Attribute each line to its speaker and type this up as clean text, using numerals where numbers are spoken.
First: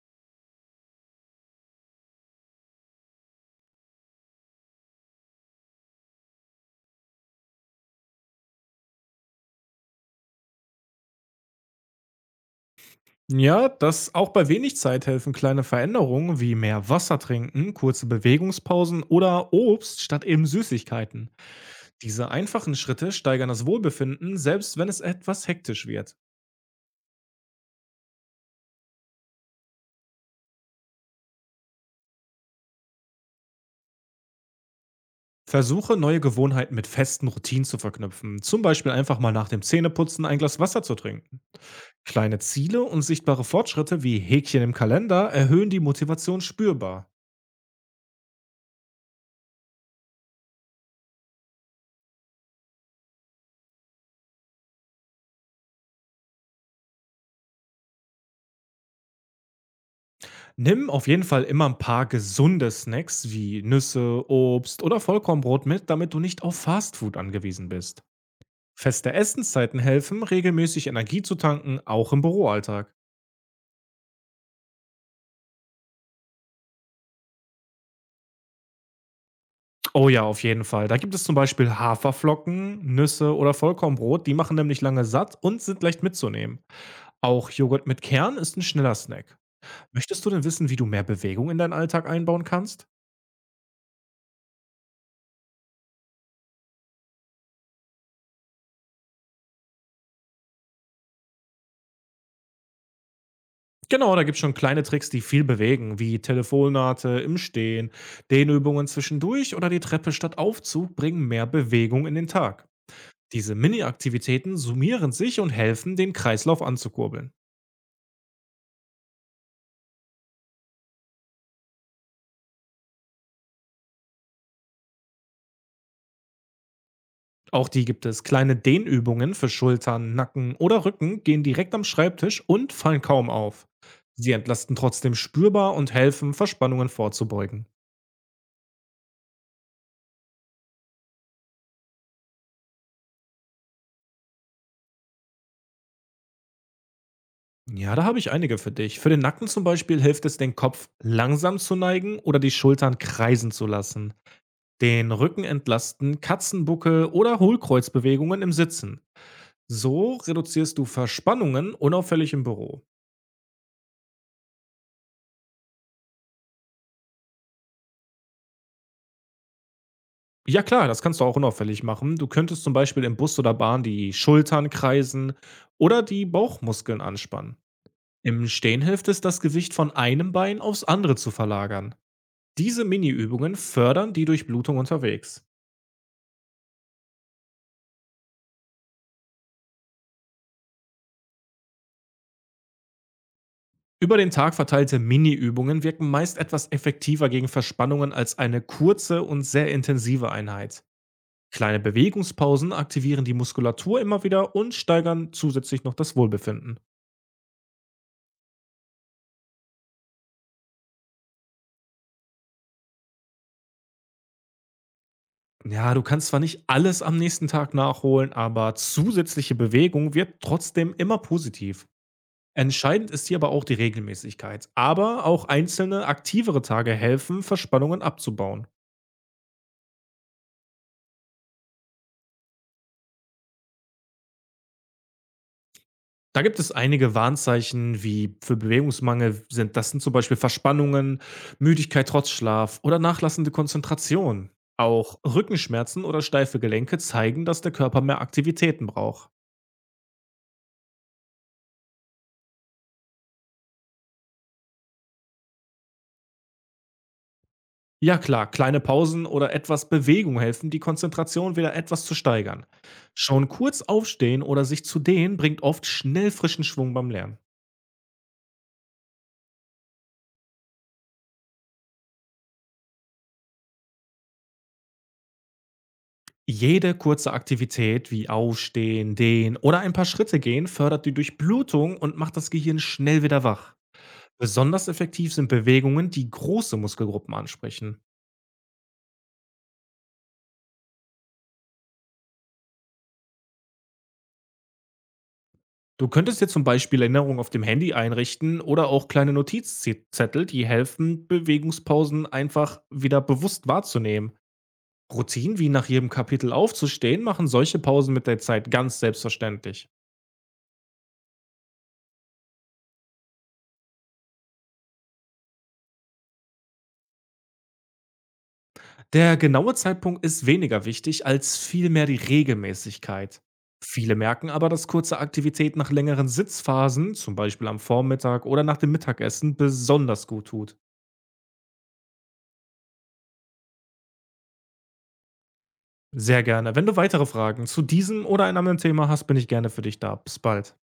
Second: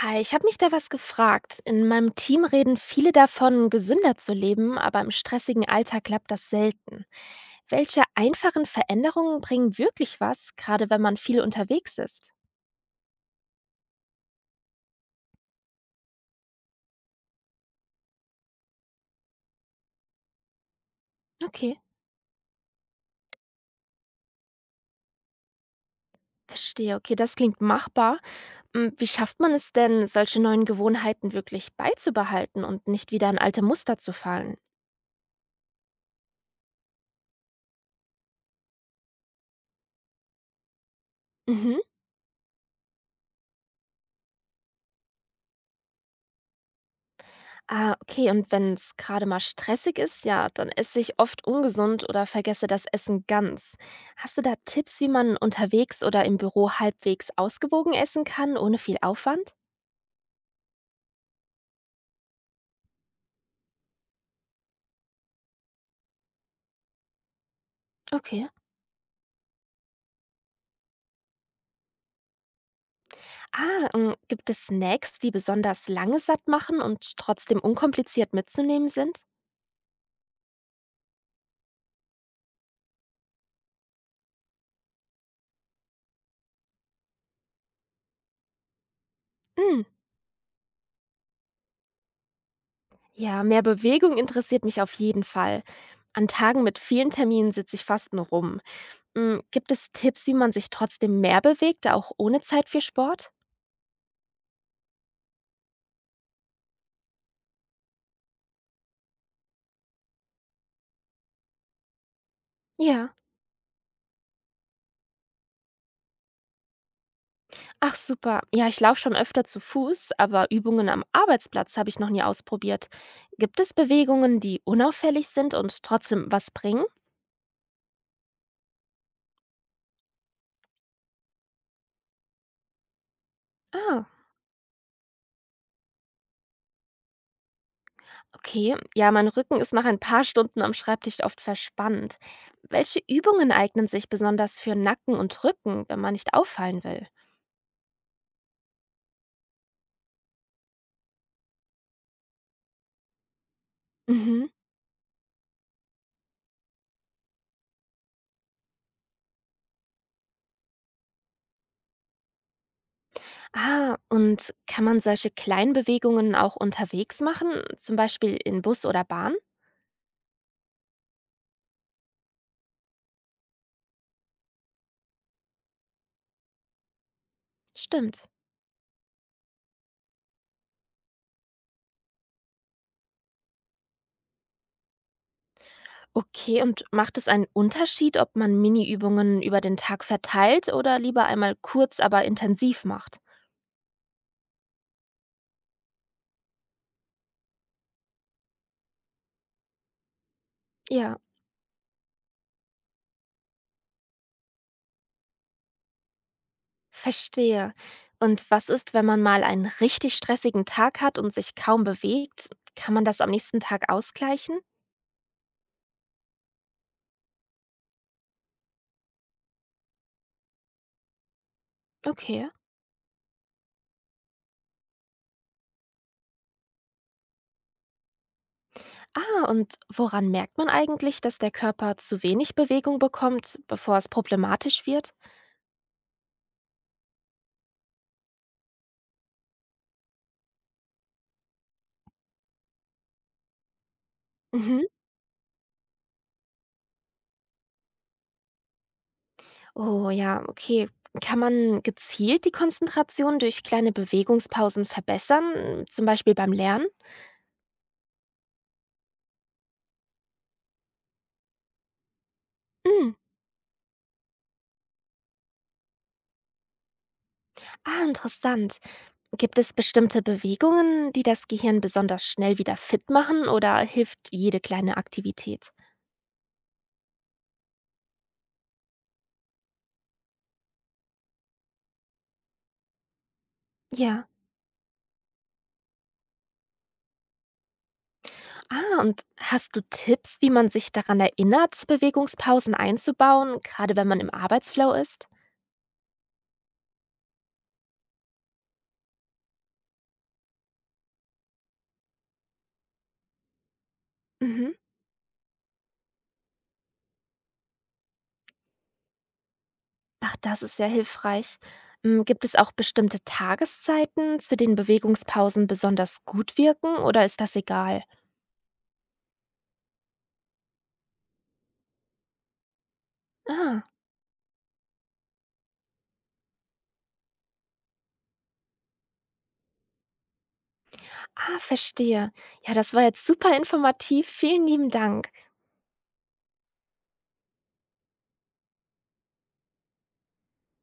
Speaker 1: Hi, ich habe mich da was gefragt. In meinem Team reden viele davon, gesünder zu leben, aber im stressigen Alltag klappt das selten. Welche einfachen Veränderungen bringen wirklich was, gerade wenn man viel unterwegs ist?
Speaker 2: Ja, dass auch bei wenig Zeit helfen kleine Veränderungen wie mehr Wasser trinken, kurze Bewegungspausen oder Obst statt eben Süßigkeiten.
Speaker 1: Okay,
Speaker 2: Diese einfachen Schritte steigern das Wohlbefinden, selbst wenn es etwas hektisch wird.
Speaker 1: verstehe. Okay, das klingt machbar. Wie schafft man es denn, solche neuen Gewohnheiten wirklich beizubehalten und nicht wieder in alte Muster zu fallen?
Speaker 2: Versuche neue Gewohnheiten mit festen Routinen zu verknüpfen, zum Beispiel einfach mal nach dem Zähneputzen ein Glas Wasser zu trinken.
Speaker 1: Mhm.
Speaker 2: Kleine Ziele und sichtbare Fortschritte wie Häkchen im Kalender erhöhen die Motivation spürbar.
Speaker 1: Okay, und wenn es gerade mal stressig ist, ja, dann esse ich oft ungesund oder vergesse das Essen ganz. Hast du da Tipps, wie man unterwegs oder im Büro halbwegs ausgewogen essen kann, ohne viel Aufwand?
Speaker 2: Nimm auf jeden Fall immer ein paar gesunde Snacks wie Nüsse, Obst oder Vollkornbrot mit, damit du nicht auf Fastfood angewiesen bist.
Speaker 1: Okay.
Speaker 2: Feste Essenszeiten helfen, regelmäßig Energie zu tanken, auch im Büroalltag.
Speaker 1: Gibt es Snacks, die besonders lange satt machen und trotzdem unkompliziert mitzunehmen sind?
Speaker 2: Oh ja, auf jeden Fall. Da gibt es zum Beispiel Haferflocken, Nüsse oder Vollkornbrot, die machen nämlich lange satt und sind leicht mitzunehmen. Auch Joghurt mit Kern ist ein schneller Snack.
Speaker 1: Hm,
Speaker 2: Möchtest du denn wissen, wie du mehr Bewegung in deinen Alltag einbauen kannst?
Speaker 1: ja, mehr Bewegung interessiert mich auf jeden Fall. An Tagen mit vielen Terminen sitze ich fast nur rum. Gibt es Tipps, wie man sich trotzdem mehr bewegt, auch ohne Zeit für Sport?
Speaker 2: Genau, da gibt es schon kleine Tricks, die viel bewegen, wie Telefonate im Stehen, Dehnübungen zwischendurch oder die Treppe statt Aufzug bringen mehr Bewegung in den Tag.
Speaker 1: Ja.
Speaker 2: Diese Mini-Aktivitäten summieren sich und helfen, den Kreislauf anzukurbeln.
Speaker 1: Ach super. Ja, ich laufe schon öfter zu Fuß, aber Übungen am Arbeitsplatz habe ich noch nie ausprobiert. Gibt es Bewegungen, die unauffällig sind und trotzdem was bringen?
Speaker 2: Auch die gibt es. Kleine Dehnübungen für Schultern, Nacken oder Rücken gehen direkt am Schreibtisch und fallen kaum auf.
Speaker 1: Ah,
Speaker 2: Sie entlasten trotzdem spürbar und helfen, Verspannungen vorzubeugen.
Speaker 1: okay. Ja, mein Rücken ist nach ein paar Stunden am Schreibtisch oft verspannt. Welche Übungen eignen sich besonders für Nacken und Rücken, wenn man nicht auffallen will?
Speaker 2: Ja, da habe ich einige für dich. Für den Nacken zum Beispiel hilft es, den Kopf langsam zu neigen oder die Schultern kreisen zu lassen.
Speaker 1: Mhm.
Speaker 2: Den Rücken entlasten, Katzenbuckel oder Hohlkreuzbewegungen im Sitzen. So reduzierst du Verspannungen unauffällig im Büro.
Speaker 1: Und kann man solche kleinen Bewegungen auch unterwegs machen, zum Beispiel in Bus oder Bahn?
Speaker 2: Ja klar, das kannst du auch unauffällig machen. Du könntest zum Beispiel im Bus oder Bahn die Schultern kreisen oder die Bauchmuskeln anspannen.
Speaker 1: Stimmt.
Speaker 2: Im Stehen hilft es, das Gewicht von einem Bein aufs andere zu verlagern. Diese Mini-Übungen fördern die Durchblutung unterwegs.
Speaker 1: Okay, und macht es einen Unterschied, ob man Mini-Übungen über den Tag verteilt oder lieber einmal kurz, aber intensiv macht?
Speaker 2: Über den Tag verteilte Mini-Übungen wirken meist etwas effektiver gegen Verspannungen als eine kurze und sehr intensive Einheit.
Speaker 1: Ja,
Speaker 2: Kleine Bewegungspausen aktivieren die Muskulatur immer wieder und steigern zusätzlich noch das Wohlbefinden.
Speaker 1: verstehe. Und was ist, wenn man mal einen richtig stressigen Tag hat und sich kaum bewegt? Kann man das am nächsten Tag ausgleichen?
Speaker 2: Ja, du kannst zwar nicht alles am nächsten Tag nachholen, aber zusätzliche Bewegung wird trotzdem immer positiv.
Speaker 1: Okay.
Speaker 2: Entscheidend ist hier aber auch die Regelmäßigkeit. Aber auch einzelne aktivere Tage helfen, Verspannungen abzubauen.
Speaker 1: Und woran merkt man eigentlich, dass der Körper zu wenig Bewegung bekommt, bevor es problematisch wird?
Speaker 2: Da gibt es einige Warnzeichen wie für Bewegungsmangel, sind das sind zum Beispiel Verspannungen, Müdigkeit trotz Schlaf oder nachlassende Konzentration.
Speaker 1: Mhm.
Speaker 2: Auch Rückenschmerzen oder steife Gelenke zeigen, dass der Körper mehr Aktivitäten braucht.
Speaker 1: Oh ja, okay. Kann man gezielt die Konzentration durch kleine Bewegungspausen verbessern, zum Beispiel beim Lernen?
Speaker 2: Ja klar, kleine Pausen oder etwas Bewegung helfen, die Konzentration wieder etwas zu steigern.
Speaker 1: Hm.
Speaker 2: Schon kurz aufstehen oder sich zu dehnen bringt oft schnell frischen Schwung beim Lernen.
Speaker 1: Interessant. Gibt es bestimmte Bewegungen, die das Gehirn besonders schnell wieder fit machen oder hilft jede kleine Aktivität?
Speaker 2: Jede kurze Aktivität wie Aufstehen, Dehnen oder ein paar Schritte gehen fördert die Durchblutung und macht das Gehirn schnell wieder wach.
Speaker 1: Ja.
Speaker 2: Besonders effektiv sind Bewegungen, die große Muskelgruppen ansprechen.
Speaker 1: Und hast du Tipps, wie man sich daran erinnert, Bewegungspausen einzubauen, gerade wenn man im Arbeitsflow ist?
Speaker 2: Du könntest dir zum Beispiel Erinnerungen auf dem Handy einrichten oder auch kleine Notizzettel, die helfen, Bewegungspausen einfach wieder bewusst wahrzunehmen.
Speaker 1: Mhm.
Speaker 2: Routinen wie nach jedem Kapitel aufzustehen machen solche Pausen mit der Zeit ganz selbstverständlich.
Speaker 1: Ach, das ist ja hilfreich. Gibt es auch bestimmte Tageszeiten, zu denen Bewegungspausen besonders gut wirken oder ist das egal?
Speaker 2: Der genaue Zeitpunkt ist weniger wichtig als vielmehr die Regelmäßigkeit.
Speaker 1: Ah,
Speaker 2: Viele merken aber, dass kurze Aktivität nach längeren Sitzphasen, zum Beispiel am Vormittag oder nach dem Mittagessen, besonders gut tut.
Speaker 1: verstehe. Ja, das war jetzt super informativ. Vielen lieben Dank.
Speaker 2: Sehr gerne. Wenn du weitere Fragen zu diesem oder einem anderen Thema hast, bin ich gerne für dich da. Bis bald.